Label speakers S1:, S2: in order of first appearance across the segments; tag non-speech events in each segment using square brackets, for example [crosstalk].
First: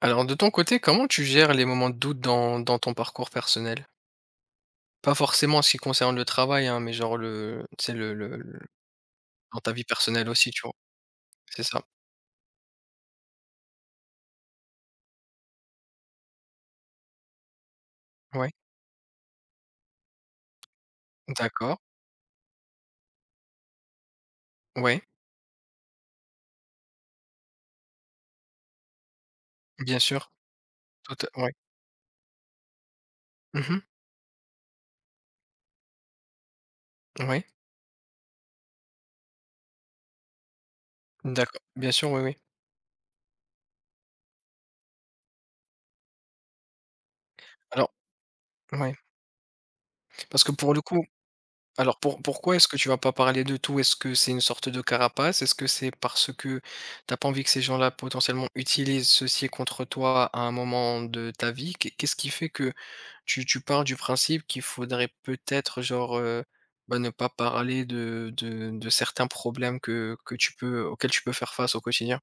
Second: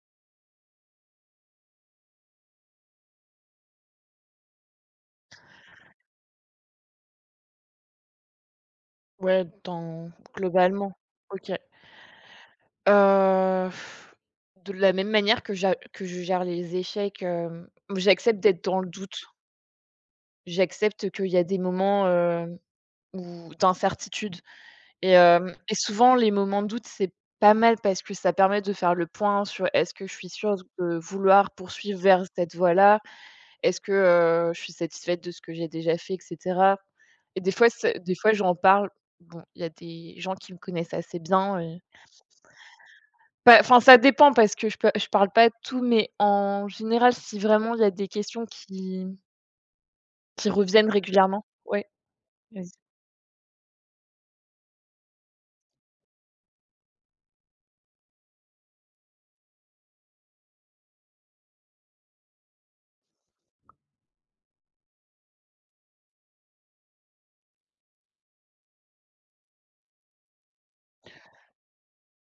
S1: Alors de ton côté, comment tu gères les moments de doute dans ton parcours personnel? Pas forcément en ce qui concerne le travail, hein, mais genre le tu sais, le
S2: Ouais,
S1: dans ta vie
S2: dans
S1: personnelle aussi, tu vois?
S2: globalement. OK.
S1: C'est ça.
S2: Heu, de la même manière que j'a que je gère les échecs, j'accepte
S1: Ouais,
S2: d'être dans le doute. J'accepte qu'il y a des
S1: d'accord,
S2: moments, où d'incertitude
S1: ouais,
S2: et hem et souvent les moments de doute, c'est pas mal parce que ça permet de faire le point sur : « Est-ce
S1: bien
S2: que je suis
S1: sûr,
S2: sûre de
S1: tout à
S2: vouloir
S1: ouais.
S2: poursuivre vers cette voie-là? Est-ce
S1: Mmh,
S2: que, je suis satisfaite de ce que j'ai déjà fait ? » et cetera et
S1: ouais,
S2: des fois j'en parle. Bon, il y a des gens qui me connaissent assez bien
S1: d'accord,
S2: et
S1: bien sûr, oui, oui.
S2: bah, enfin, ça dépend parce que je parle pas de tout, mais en général, si vraiment il y a
S1: Alors
S2: des questions
S1: ouais,
S2: qui
S1: parce
S2: qui
S1: que pour le
S2: reviennent
S1: coup.
S2: régulièrement, ouais,
S1: Alors pourquoi est-ce
S2: vas-y.
S1: que tu vas pas parler de tout? Est-ce que c'est une sorte de carapace? Est-ce que c'est parce que t'as pas envie que ces gens-là potentiellement utilisent ceci contre toi à un moment de ta vie? Qu'est-ce qui fait que tu pars du principe qu'il faudrait peut-être genre bah, ne pas parler de certains problèmes que tu peux auxquels tu peux faire face au quotidien?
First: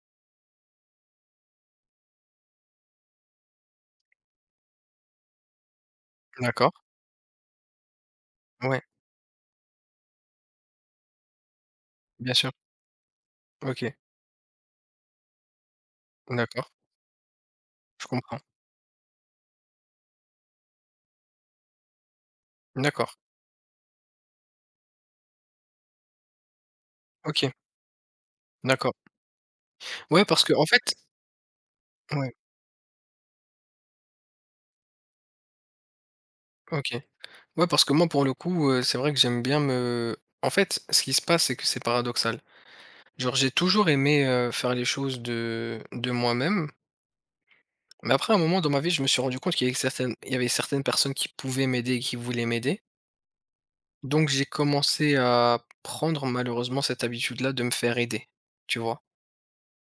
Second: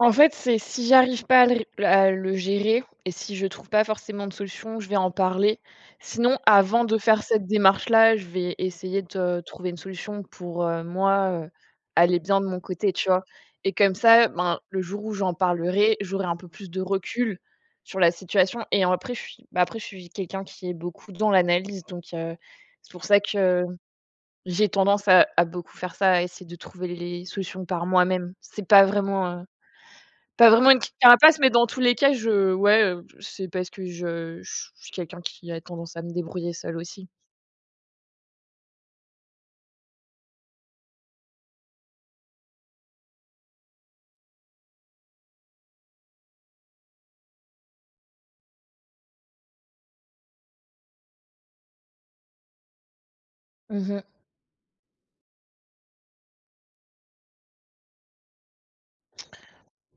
S2: En fait, c'est si j'arrive pas à le gérer et si je trouve pas forcément de solution, je vais en parler. Sinon,
S1: D'accord.
S2: avant de faire cette démarche-là, je vais
S1: Ouais,
S2: essayer de trouver une solution pour, moi, aller
S1: bien
S2: bien de
S1: sûr.
S2: mon côté, tu vois? Et
S1: OK.
S2: comme ça, ben, le jour où j'en parlerai, j'aurai un peu plus
S1: D'accord.
S2: de recul sur
S1: Je
S2: la
S1: comprends.
S2: situation et après je suis quelqu'un qui est beaucoup dans l'analyse, donc c'est pour
S1: D'accord.
S2: ça que j'ai tendance à beaucoup faire ça, à essayer de trouver les
S1: OK.
S2: solutions par moi-même. C'est pas
S1: D'accord.
S2: vraiment,
S1: Ouais, parce
S2: pas
S1: que en
S2: vraiment une
S1: fait,
S2: petite carapace, mais dans tous les cas,
S1: ouais,
S2: je ouais, c'est parce que je suis quelqu'un qui a tendance à me débrouiller seule
S1: OK.
S2: aussi.
S1: Ouais, parce que moi, pour le coup, c'est vrai que j'aime bien me en fait, ce qui se passe, c'est que c'est paradoxal. Genre, j'ai toujours aimé, faire les choses de moi-même, mais après, à un moment dans ma vie, je me suis rendu compte qu'il y avait certaines il y avait certaines personnes qui pouvaient m'aider et qui voulaient m'aider.
S2: Mmh mh.
S1: Donc j'ai commencé à prendre malheureusement cette habitude-là de me faire aider, tu vois?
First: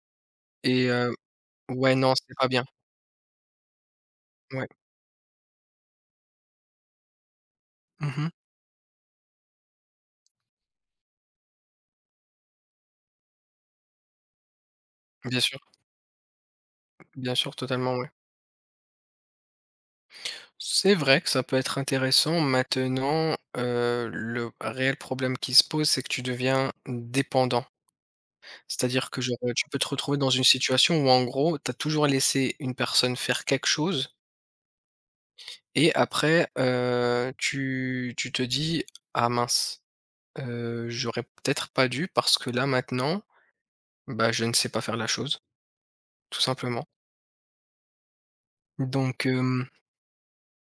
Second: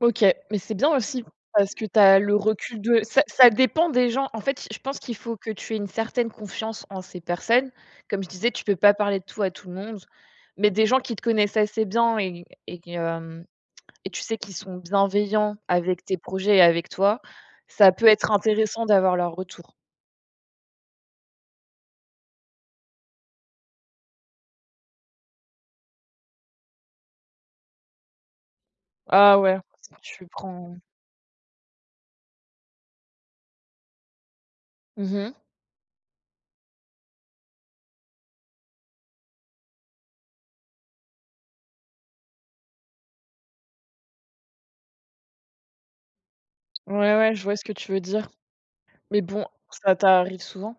S2: OK, mais c'est bien
S1: Et heu
S2: aussi parce que
S1: ouais,
S2: tu
S1: non,
S2: as
S1: c'est
S2: le
S1: pas bien.
S2: recul de ça, dépend des gens. En fait,
S1: Ouais.
S2: je pense qu'il faut que tu aies une certaine confiance en ces personnes. Comme je
S1: Mmh.
S2: disais, tu peux pas parler de tout à tout le monde, mais des gens qui te connaissent assez bien et tu sais qu'ils sont
S1: Bien
S2: bienveillants
S1: sûr,
S2: avec tes projets et avec toi,
S1: bien sûr,
S2: ça
S1: totalement,
S2: peut
S1: ouais.
S2: être intéressant d'avoir leur retour.
S1: C'est vrai que ça peut être intéressant. Maintenant, le réel problème qui se pose, c'est que tu deviens dépendant. C'est-à-dire que
S2: Ah
S1: genre,
S2: ouais,
S1: tu peux te
S2: si
S1: retrouver
S2: tu
S1: dans une
S2: prends
S1: situation où, en gros, tu as toujours laissé une personne faire quelque chose
S2: mmh mh.
S1: et après, tu te dis: «Ah mince, j'aurais peut-être pas dû parce que là maintenant, bah, je ne sais pas faire la chose», tout simplement.
S2: Ouais, ouais, je vois ce que tu veux dire. Mais
S1: Donc,
S2: bon, ça t'arrive souvent?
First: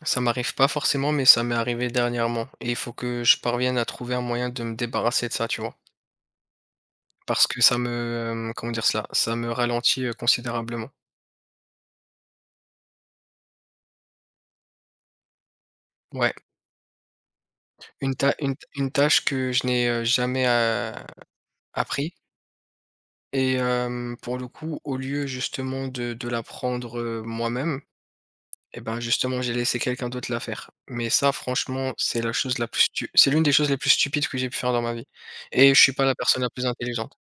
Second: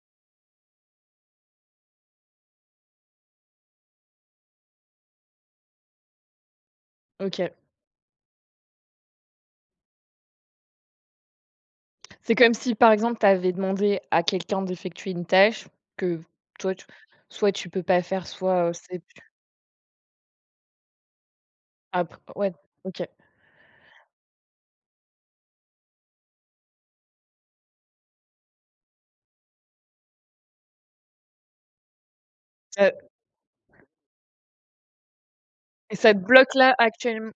S1: ça m'arrive pas forcément, mais ça m'est arrivé dernièrement et il faut que je parvienne à trouver un moyen de me débarrasser de ça, tu vois? Parce
S2: OK.
S1: que ça me, comment dire cela? Ça me ralentit, considérablement.
S2: C'est comme si, par exemple, tu avais demandé à quelqu'un d'effectuer une tâche que
S1: Ouais,
S2: toi, tu soit tu peux pas
S1: une
S2: faire,
S1: ta
S2: soit,
S1: une
S2: c'est
S1: tâche que je n'ai, jamais, appris
S2: après ouais, OK.
S1: et pour le coup, au lieu justement de l'apprendre, moi-même et ben, justement, j'ai laissé quelqu'un d'autre la faire. Mais ça, franchement, c'est la chose la plus
S2: Ça
S1: stu c'est l'une des choses les plus stupides que j'ai pu faire dans ma vie, et je suis pas
S2: ça
S1: la
S2: te
S1: personne la
S2: bloque
S1: plus
S2: là
S1: intelligente.
S2: actuellement,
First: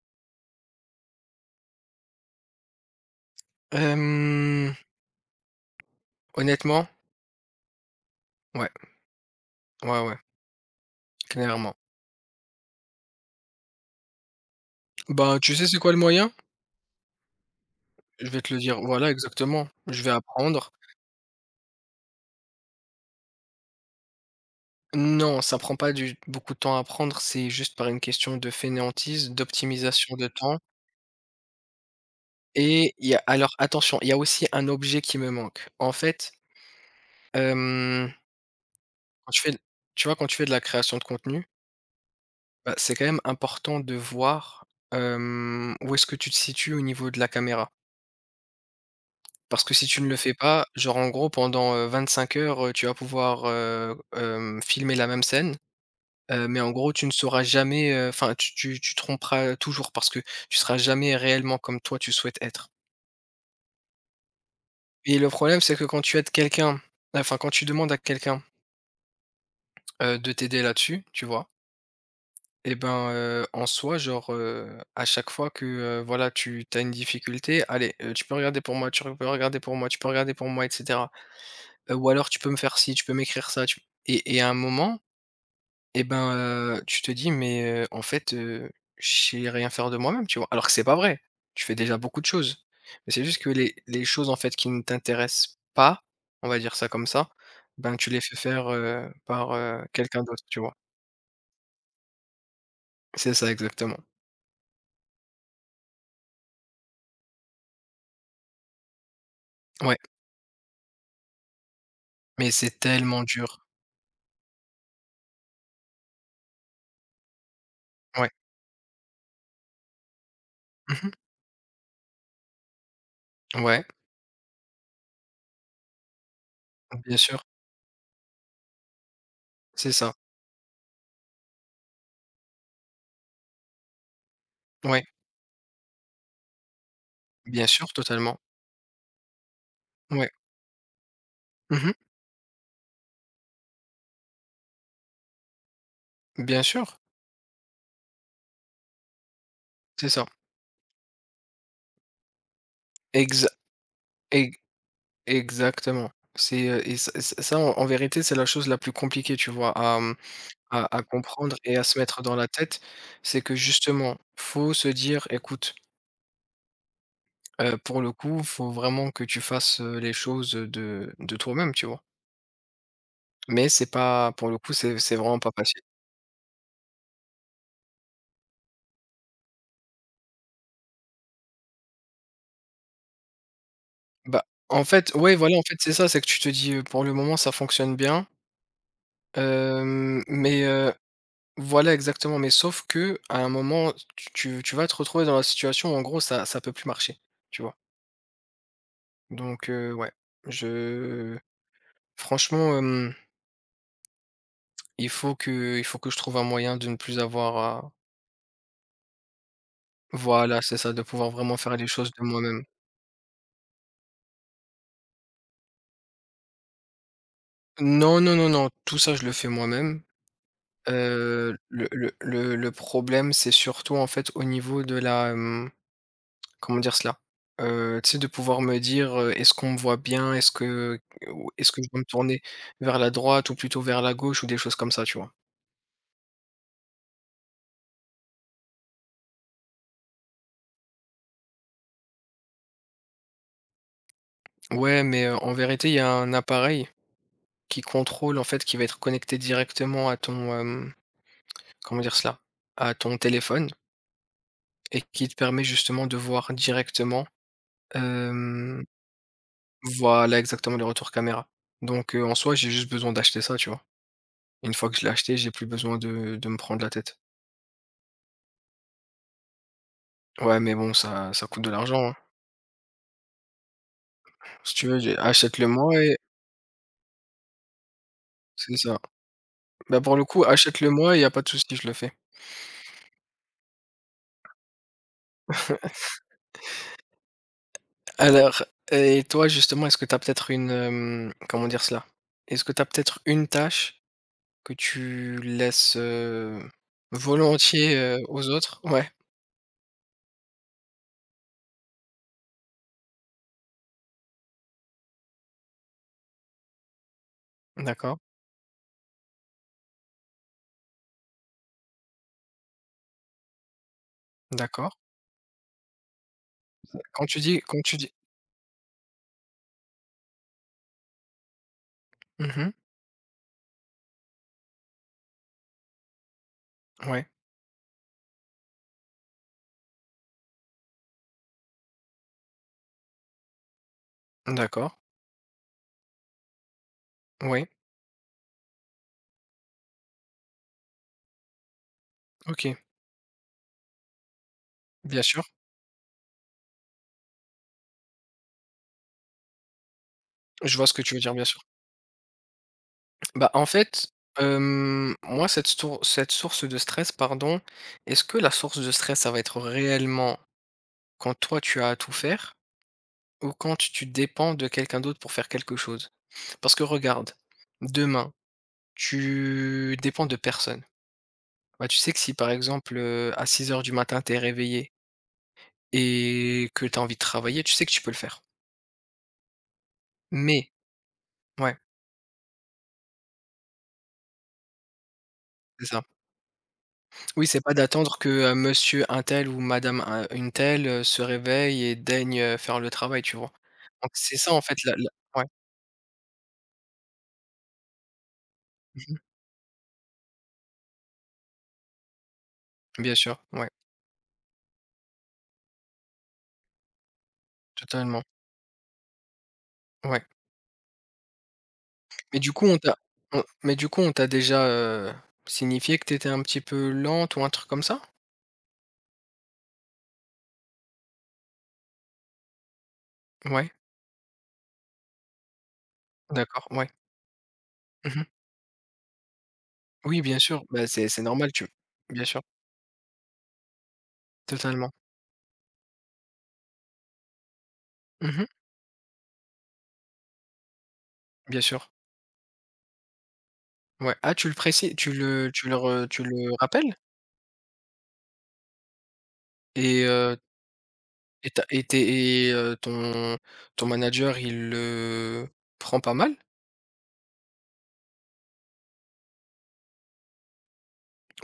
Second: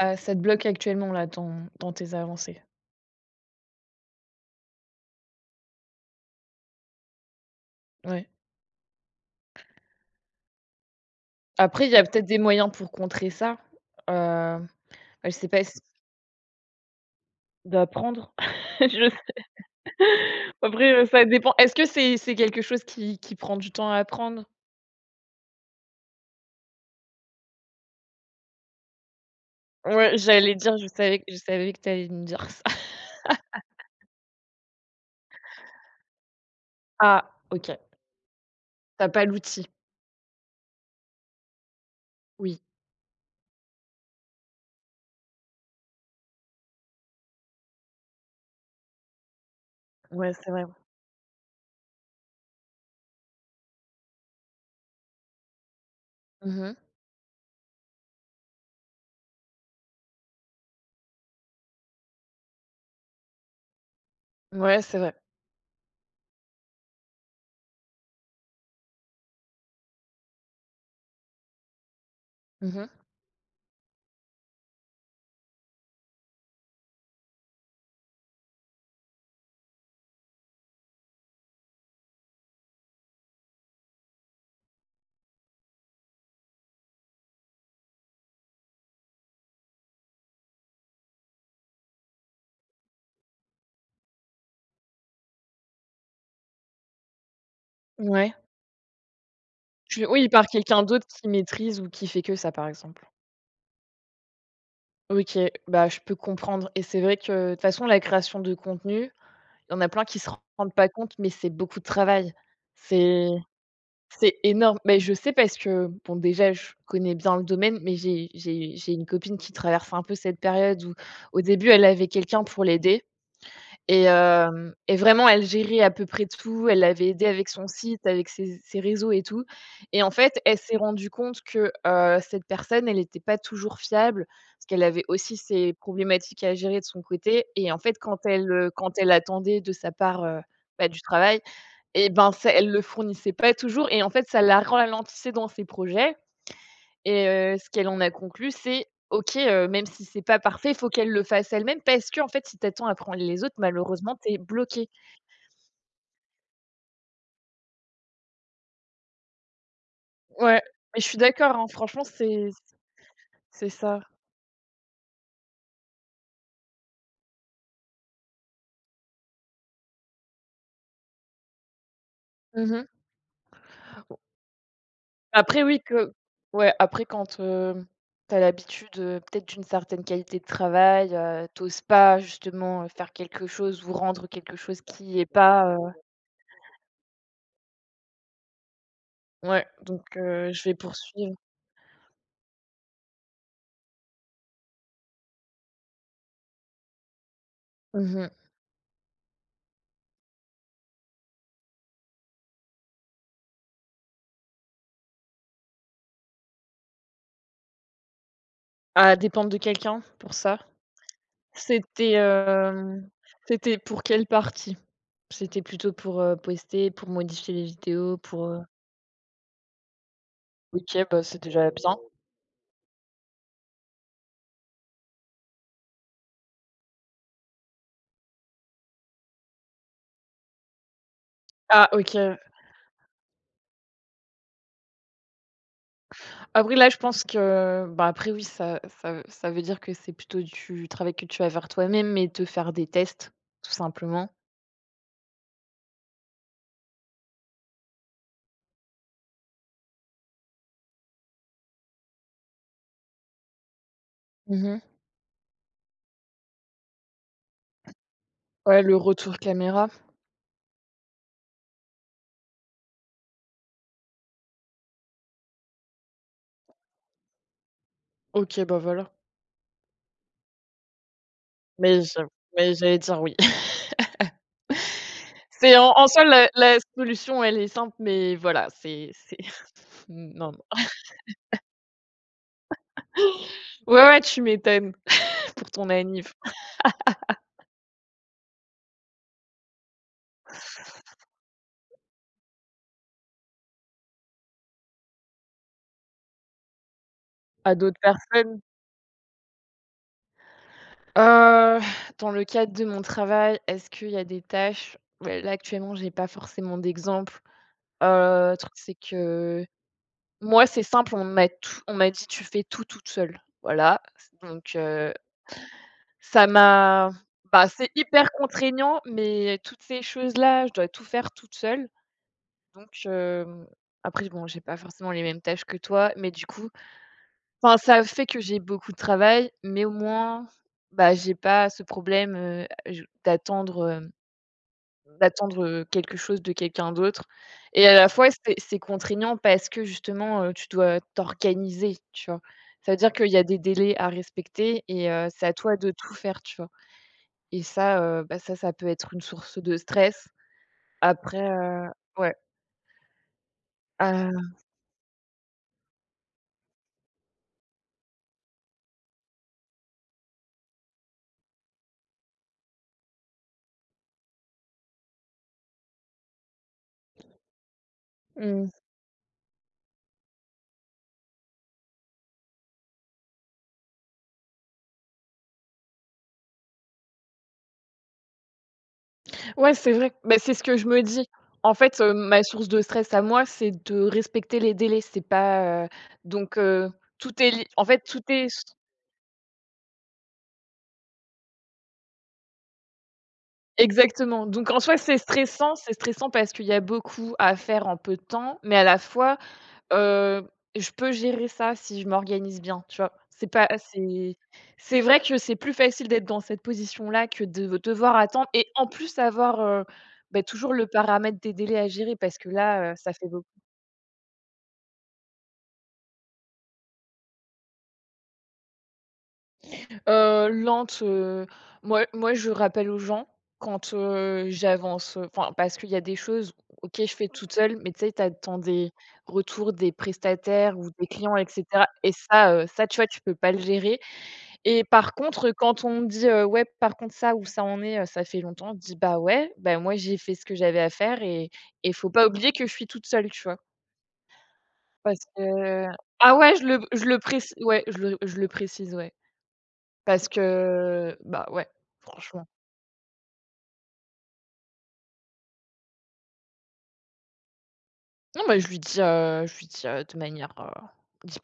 S2: ça te bloque actuellement là dans tes avancées?
S1: Hem, Honnêtement,
S2: Ouais.
S1: ouais, ouais, ouais, clairement.
S2: Après, il y a peut-être des moyens pour contrer ça, heu, je
S1: Ben,
S2: sais
S1: tu
S2: pas
S1: sais c'est
S2: si
S1: quoi le moyen? Je
S2: d'apprendre?
S1: vais te le
S2: [laughs]
S1: dire.
S2: Je
S1: Voilà,
S2: sais
S1: exactement. Je vais apprendre.
S2: après, ça dépend. Est-ce que c'est quelque chose qui prend du temps à apprendre?
S1: Non, ça prend pas du beaucoup de temps à apprendre, c'est juste par une question de fainéantise, d'optimisation
S2: Ouais,
S1: de
S2: j'allais
S1: temps,
S2: dire, je savais que t'allais allais me dire ça.
S1: et
S2: [laughs]
S1: il y a, alors attention, il y a aussi un objet qui me manque. En fait,
S2: Ah, OK.
S1: hem,
S2: T'as pas
S1: quand tu fais d
S2: l'outil.
S1: tu vois, quand tu fais de la création de contenu,
S2: Oui.
S1: bah, c'est quand même important de voir, où est-ce que tu te situes au niveau de la caméra. Parce que si tu ne le
S2: Ouais,
S1: fais
S2: c'est vrai.
S1: pas, genre en gros pendant, 25 heures, tu vas pouvoir, filmer la même scène. Mais en
S2: Mmh.
S1: gros, tu ne sauras jamais, enfin, tu tromperas toujours parce que tu seras jamais réellement comme toi tu souhaites être,
S2: Ouais, c'est vrai.
S1: et le problème, c'est que quand tu aides quelqu'un, enfin, quand tu demandes à quelqu'un, de t'aider là-dessus, tu vois? Et
S2: Mmh.
S1: ben, en soi, genre, à chaque fois que, voilà, tu as une difficulté: «Allez, tu peux regarder pour moi, tu peux regarder pour moi, tu peux regarder pour moi», et cetera. Ou alors: «Tu peux me faire ci, tu peux m'écrire ça, tu», et à un moment. Et ben, tu te dis: «Mais, en fait, je sais rien faire de moi-même», tu vois? Alors que c'est pas vrai. Tu fais déjà beaucoup de choses. Mais c'est juste que les choses, en fait, qui ne t'intéressent pas, on va dire ça comme ça, ben, tu les
S2: Ouais.
S1: fais faire, par,
S2: Tu
S1: quelqu'un
S2: oui,
S1: d'autre,
S2: par
S1: tu vois?
S2: quelqu'un d'autre qui maîtrise ou qui fait que ça, par exemple.
S1: C'est ça exactement.
S2: OK, bah, je peux comprendre et c'est vrai que, de toute façon, la création de contenu, il y en a
S1: Ouais,
S2: plein qui se rendent pas compte, mais c'est beaucoup de travail.
S1: mais c'est tellement
S2: C'est
S1: dur.
S2: c'est énorme. Mais je sais parce que, bon, déjà, je connais bien le domaine, mais j'ai
S1: Ouais.
S2: j'ai j'ai une copine qui traverse un peu cette période où,
S1: Mmh mh.
S2: au début, elle avait quelqu'un pour l'aider.
S1: Ouais,
S2: Et vraiment, elle gérait à peu près tout. Elle l'avait
S1: bien
S2: aidé
S1: sûr,
S2: avec son site, avec ses réseaux et tout
S1: c'est
S2: et en
S1: ça.
S2: fait, elle s'est rendue compte que, cette personne, elle n'était pas toujours fiable parce qu'elle avait
S1: Ouais,
S2: aussi ses problématiques à gérer de son côté
S1: bien
S2: et en
S1: sûr,
S2: fait,
S1: totalement.
S2: quand elle attendait de sa part,
S1: Ouais.
S2: bah, du travail
S1: Mmh mh.
S2: et ben, ça elle le fournissait pas toujours et en fait, ça la ralentissait dans ses projets
S1: Bien sûr,
S2: et ce qu'elle en a conclu, c'est : « OK, même si
S1: c'est
S2: c'est
S1: ça.
S2: pas parfait, faut qu'elle le fasse elle-même » parce que en fait, si t'attends à prendre les
S1: Exa
S2: autres, malheureusement, t'es
S1: ex
S2: bloqué.
S1: Exactement. C'est, et ça ça, en vérité, c'est la chose la plus compliquée, tu vois, à, mmh,
S2: Ouais,
S1: à
S2: mais
S1: à
S2: je suis d'accord,
S1: comprendre
S2: hein,
S1: et à se
S2: franchement,
S1: mettre dans la tête. C'est que
S2: c'est ça.
S1: justement, faut se dire: «Écoute, pour le coup, faut vraiment que tu fasses, les choses, de toi-même», tu vois?
S2: Mmh.
S1: Mais c'est pas, pour le coup, c'est vraiment pas
S2: Après oui
S1: facile.
S2: que ouais, après quand, tu l'habitude, peut-être d'une certaine qualité de travail, tu pas justement, faire quelque chose ou rendre
S1: Bah,
S2: quelque chose
S1: en fait
S2: qui est
S1: ouais, voilà, en
S2: pas,
S1: fait, c'est ça, c'est que tu te dis, «Pour le moment, ça fonctionne bien,
S2: ouais, donc je
S1: mais»
S2: vais poursuivre.
S1: Voilà exactement, mais sauf que à un moment, tu vas te retrouver dans la situation où en gros ça peut plus marcher, tu vois?
S2: Mmh.
S1: Donc, ouais, je franchement, il faut que je trouve un moyen de ne plus avoir à...
S2: À dépendre de quelqu'un pour ça?
S1: Voilà, c'est ça, de pouvoir vraiment faire les choses
S2: C'était,
S1: de moi-même.
S2: hem, c'était pour quelle partie? C'était plutôt pour, poster, pour modifier les vidéos,
S1: Non, non,
S2: pour,
S1: non, non, tout ça je le fais moi-même.
S2: OK, bah, c'est déjà
S1: Le
S2: bien.
S1: le le le problème, c'est surtout en fait au niveau de la... Comment dire cela? Tu sais, de pouvoir me dire, «Est-ce qu'on me voit bien? Est-ce que Ou est-ce que je
S2: Ah
S1: dois me
S2: OK.
S1: tourner vers la droite ou plutôt vers la gauche?» ou des choses comme ça, tu vois?
S2: Après là, je pense que, bah, après oui, ça veut dire que c'est plutôt du travail que tu vas faire toi-même et te faire des tests, tout simplement.
S1: Ouais, mais, en vérité, il y a un appareil qui contrôle, en fait, qui va être connecté directement à ton, comment dire cela? À ton téléphone
S2: Mmh.
S1: et qui te permet justement de voir directement,
S2: Ouais,
S1: hem
S2: le retour caméra.
S1: voilà, exactement, les retours caméra. Donc, en soi, j'ai juste besoin d'acheter ça, tu vois? Une fois que je l'ai acheté, j'ai plus besoin de me prendre la tête.
S2: OK, bah, voilà.
S1: Ouais, mais bon, ça coûte de
S2: Mais
S1: l'argent, hein.
S2: je mais j'allais dire oui. [laughs]
S1: Si tu veux, j'ai
S2: C'est en
S1: achète-le-moi
S2: en
S1: et
S2: soi la solution, elle est simple, mais voilà,
S1: c'est ça.
S2: c'est
S1: Bah,
S2: [laughs]
S1: pour le coup,
S2: non, non.
S1: achète-le-moi et il y a pas de souci, je le fais.
S2: Ouais, ouais, tu m'étonnes. [laughs] Pour ton
S1: [laughs]
S2: anniv.
S1: Alors et toi, justement, est-ce que tu as peut-être une, comment dire cela? Est-ce que tu as peut-être une tâche que tu laisses,
S2: À
S1: volontiers,
S2: d'autres
S1: aux
S2: personnes?
S1: autres? Ouais,
S2: Heu, Dans le cadre de mon travail, est-ce qu'il y a des tâches? Ouais, là, actuellement, j'ai pas forcément d'exemple.
S1: d'accord,
S2: Le truc, c'est que moi, c'est simple, on m'a dit : « Tu fais tout toute seule ». Voilà, donc
S1: d'accord.
S2: ça m'a
S1: Quand tu dis
S2: bah,
S1: quand
S2: c'est
S1: tu dis
S2: hyper contraignant, mais toutes ces choses-là, je dois tout faire toute seule.
S1: mmh,
S2: Donc après, bon, j'ai pas forcément les mêmes tâches que toi, mais du coup
S1: ouais,
S2: enfin, ça fait que j'ai beaucoup de travail, mais au moins, bah, j'ai pas ce problème, je d'attendre,
S1: d'accord,
S2: d'attendre, quelque chose de quelqu'un d'autre
S1: oui,
S2: et à la fois, c'est contraignant parce que justement, tu dois t'organiser, tu vois?
S1: OK,
S2: Ça veut dire qu'il y a des délais à respecter et
S1: bien sûr.
S2: c'est à toi de tout faire, tu vois? Et ça, bah, ça peut être une source de stress.
S1: Je vois ce que tu veux dire, bien
S2: Après,
S1: sûr.
S2: ouais,
S1: Bah, en fait,
S2: heu,
S1: moi, cette source de stress, pardon, est-ce que la source de stress, ça va être réellement quand toi, tu as à tout faire ou quand tu dépends de quelqu'un d'autre pour faire quelque chose? Parce que regarde, demain,
S2: mmh.
S1: tu dépends de personne. Bah, tu sais que si, par exemple, à 6 heures du matin, tu es réveillé et que tu as envie de travailler, tu sais que tu peux le faire.
S2: Ouais, c'est vrai. Beh, c'est ce
S1: Mais
S2: que je me dis. En
S1: ouais,
S2: fait, ma source de stress à moi, c'est de respecter les délais. C'est pas,
S1: c'est ça.
S2: donc tout
S1: Oui,
S2: est
S1: c'est
S2: li
S1: pas
S2: en fait,
S1: d'attendre
S2: tout
S1: que,
S2: est s
S1: monsieur un tel ou madame un une telle, se réveille et daigne, faire le travail, tu vois? Donc c'est
S2: exactement.
S1: ça en
S2: Donc
S1: fait,
S2: en
S1: la
S2: soi,
S1: la
S2: c'est
S1: ouais.
S2: stressant. C'est stressant parce qu'il y a beaucoup à faire en peu de temps, mais à la
S1: Mmh.
S2: fois, heu, je peux gérer ça si je m'organise bien, tu vois?
S1: Bien sûr,
S2: C'est pas
S1: ouais,
S2: c'est c'est vrai que c'est plus facile d'être dans cette position-là que de devoir
S1: totalement,
S2: attendre et en plus avoir,
S1: ouais.
S2: beh, toujours le paramètre des délais à gérer parce
S1: Mais
S2: que
S1: du coup on
S2: là,
S1: t'a
S2: ça fait
S1: on
S2: beaucoup.
S1: mais du coup on t'a déjà, signifié que t'étais un petit peu lente ou un truc comme ça?
S2: Lente, moi, je rappelle aux gens
S1: Ouais,
S2: quand, j'avance, enfin, parce qu'il y a des choses,
S1: d'accord, ouais.
S2: OK, je fais toute seule, mais tu sais,
S1: Mmh.
S2: t'attends des retours des
S1: Oui, bien sûr,
S2: prestataires
S1: bah,
S2: ou des
S1: c'est
S2: clients et
S1: normal, tu
S2: cetera et
S1: bien sûr,
S2: ça, ça, tu vois, tu peux pas le gérer et
S1: totalement.
S2: par contre, quand on me dit : « Ouais, par contre, ça, où ça en est, ça fait
S1: Mmh.
S2: longtemps », je dis : « Bah, ouais, bah, moi, j'ai fait ce que j'avais à faire
S1: Bien sûr,
S2: et faut pas oublier que je suis toute seule », tu vois?
S1: ouais. Ah, tu le précises,
S2: Parce que
S1: tu
S2: ah ouais,
S1: le rappelles?
S2: je le précise. Ouais, je le précise, ouais.
S1: Et
S2: Parce
S1: heu
S2: que, bah,
S1: Et tu as
S2: ouais,
S1: et tu
S2: franchement.
S1: et ton manager, il le prend pas mal?
S2: Non, mais je lui dis, de manière,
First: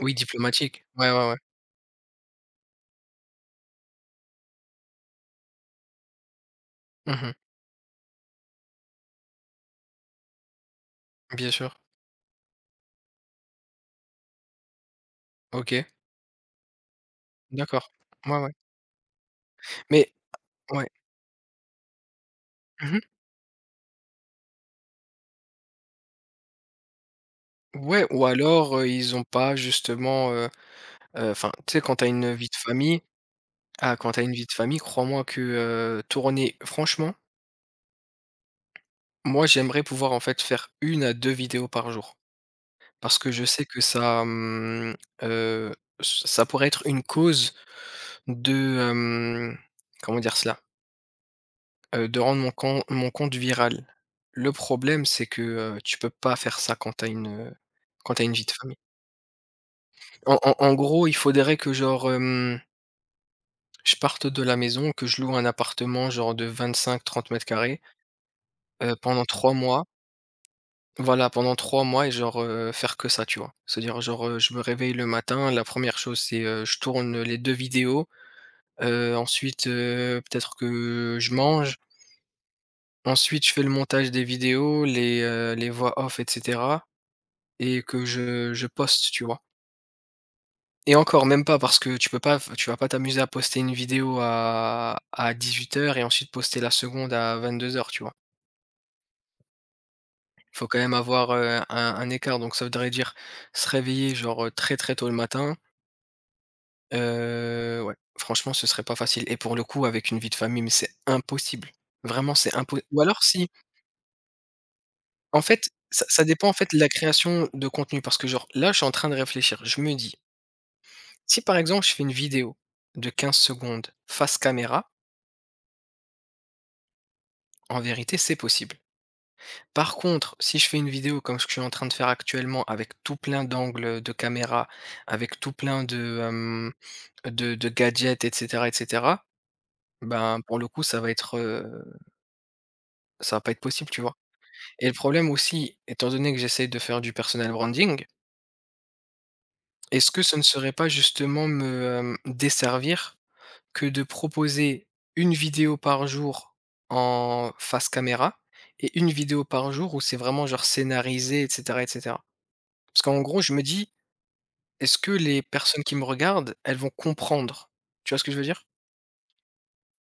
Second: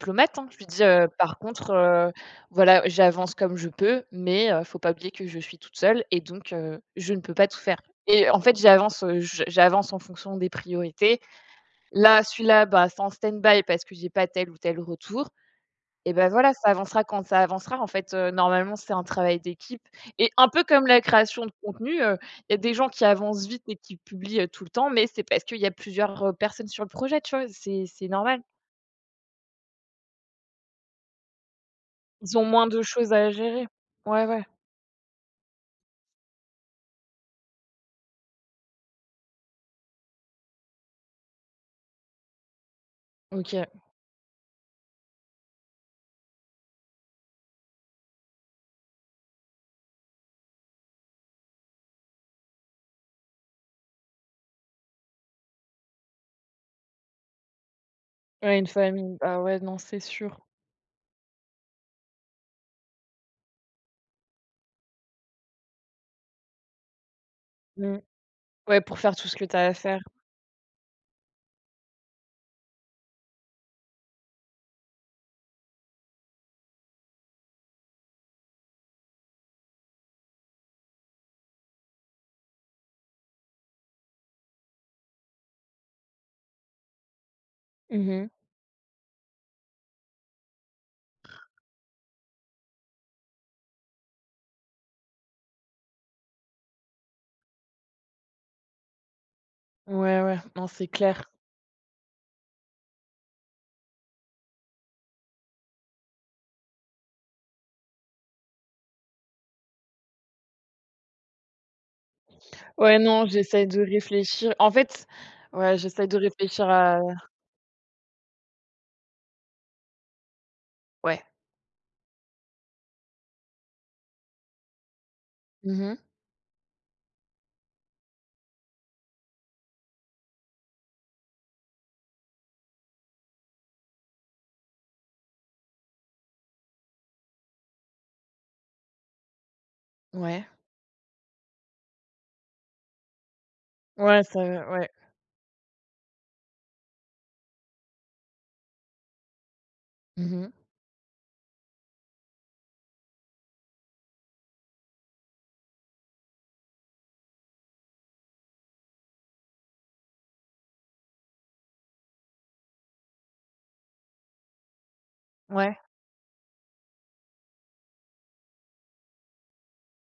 S1: Oui,
S2: hein, je lui dis,
S1: diplomatique.
S2: heu : «
S1: Ouais, ouais, ouais.
S2: Par contre, voilà, j'avance comme je peux, mais faut pas oublier que je suis toute seule et donc je ne peux
S1: Mmh.
S2: pas tout faire » et en fait, j'avance, j'avance en fonction des priorités.
S1: Bien sûr.
S2: Là, celui-là, bah, c'est en stand-by parce que j'ai pas tel ou tel retour.
S1: OK.
S2: Et ben voilà, ça avancera quand ça avancera. En
S1: D'accord.
S2: fait,
S1: Ouais, ouais.
S2: normalement, c'est un travail d'équipe
S1: Mais
S2: et un peu comme
S1: ouais.
S2: la création de contenu, il y a des gens qui
S1: Mmh.
S2: avancent vite et qui publient, tout le temps, mais c'est parce qu'il y a plusieurs, personnes sur le projet, tu vois?
S1: Ouais,
S2: C'est
S1: ou
S2: normal.
S1: alors, ils ont pas justement, enfin, tu sais, quand t'as une
S2: Ils ont
S1: vie de
S2: moins de
S1: famille
S2: choses à gérer.
S1: ah, quand t'as
S2: Ouais,
S1: une
S2: ouais,
S1: vie de famille, crois-moi que, tourner franchement, moi, j'aimerais pouvoir, en fait, faire une à 2 vidéos par jour. Parce que je sais
S2: OK.
S1: que heu, ça pourrait être une cause. De, comment dire cela? De rendre mon compte viral. Le problème, c'est que, tu peux pas faire ça quand quand t'as une vie de
S2: Ouais, une
S1: famille.
S2: famille. Ah ouais, non, c'est sûr.
S1: En gros, il faudrait que genre, je parte de la maison, que je loue un appartement genre de 25-30 m²,
S2: Mmh. Ouais, pour faire
S1: pendant
S2: tout ce que
S1: 3
S2: tu as à
S1: mois.
S2: faire.
S1: Voilà, pendant 3 mois et genre, faire que ça, tu vois? C'est-à-dire genre, je me réveille le matin, la première chose c'est, je tourne les 2 vidéos, ensuite, peut-être que je mange. Ensuite, je fais le montage des vidéos, les voix off, et cetera, et que
S2: Mhm.
S1: je poste, tu vois? Et encore, même pas, parce que tu peux pas, tu vas pas t'amuser à poster une vidéo à 18:00 et ensuite poster la seconde à 22:00, tu vois?
S2: Ouais, ouais,
S1: Il
S2: non,
S1: faut quand
S2: c'est
S1: même
S2: clair.
S1: avoir, un écart, donc ça voudrait dire se réveiller genre, très, très tôt le matin, ouais, franchement, ce serait pas facile et pour le coup, avec une vie de famille, mais c'est impossible. Vraiment, c'est impossible.
S2: Ouais,
S1: Ou alors
S2: non,
S1: si...
S2: j'essaie de réfléchir. En fait,
S1: En fait,
S2: ouais, j'essaie
S1: ça
S2: de
S1: ça dépend, en
S2: réfléchir
S1: fait, de la
S2: à
S1: création de contenu parce que, genre, là, je suis en train de réfléchir. Je me dis:
S2: ouais.
S1: «Si, par exemple, je fais une vidéo de 15 secondes face caméra,
S2: Mhm.
S1: en vérité, c'est possible.» Par contre, si je fais une vidéo comme ce que je suis en train de faire actuellement avec tout plein d'angles de caméra, avec tout plein de, de gadgets, et cetera, et cetera, ben,
S2: Ouais.
S1: pour le coup, ça va pas être possible, tu vois?
S2: Ouais, ça
S1: Et
S2: ouais.
S1: le problème aussi, étant donné que j'essaie de faire du personal branding, est-ce que ce ne
S2: Mmh.
S1: serait pas justement me, desservir que de proposer une vidéo par jour en face caméra et une vidéo par jour où c'est vraiment genre scénarisé, et cetera, et cetera? Parce qu'en gros, je me dis: «Est-ce que les
S2: Ouais,
S1: personnes qui me regardent, elles vont comprendre?» Tu vois ce que je veux dire?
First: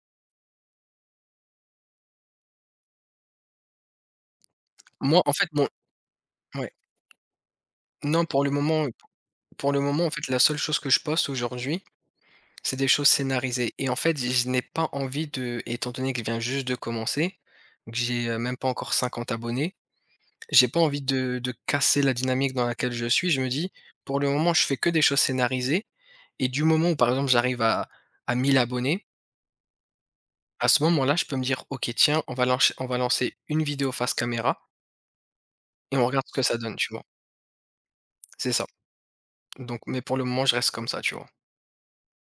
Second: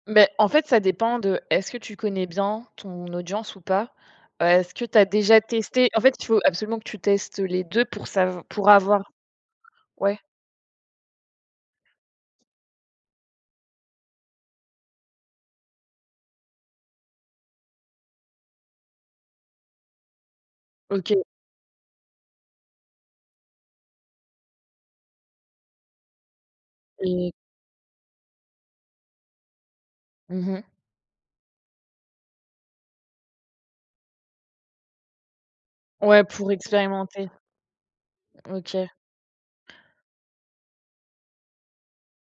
S2: mais en fait, ça dépend de est-ce que tu connais bien ton audience ou pas? Est-ce que tu as
S1: Moi, en
S2: déjà
S1: fait, mon...
S2: testé en fait, il faut
S1: ouais.
S2: absolument que tu testes les 2 pour
S1: Non,
S2: savoir pour avoir
S1: pour le moment, en
S2: ouais,
S1: fait, la seule chose que je poste aujourd'hui, c'est des choses scénarisées et en fait, je n'ai pas envie de... étant donné que je viens juste de commencer, que j'ai, même pas encore 50 abonnés. J'ai pas envie
S2: OK
S1: de casser la dynamique dans laquelle je suis. Je me dis: «Pour le moment, je fais que des choses scénarisées», et du moment où, par
S2: et
S1: exemple, j'arrive à 1 abonnés,
S2: mmh
S1: à ce moment-là, je peux me dire: «OK, tiens, on va lancer une vidéo face caméra et on
S2: ouais,
S1: regarde ce que
S2: pour
S1: ça donne», tu vois?
S2: expérimenter.
S1: C'est ça.
S2: OK.
S1: Donc, mais pour le moment, je reste comme ça, tu vois?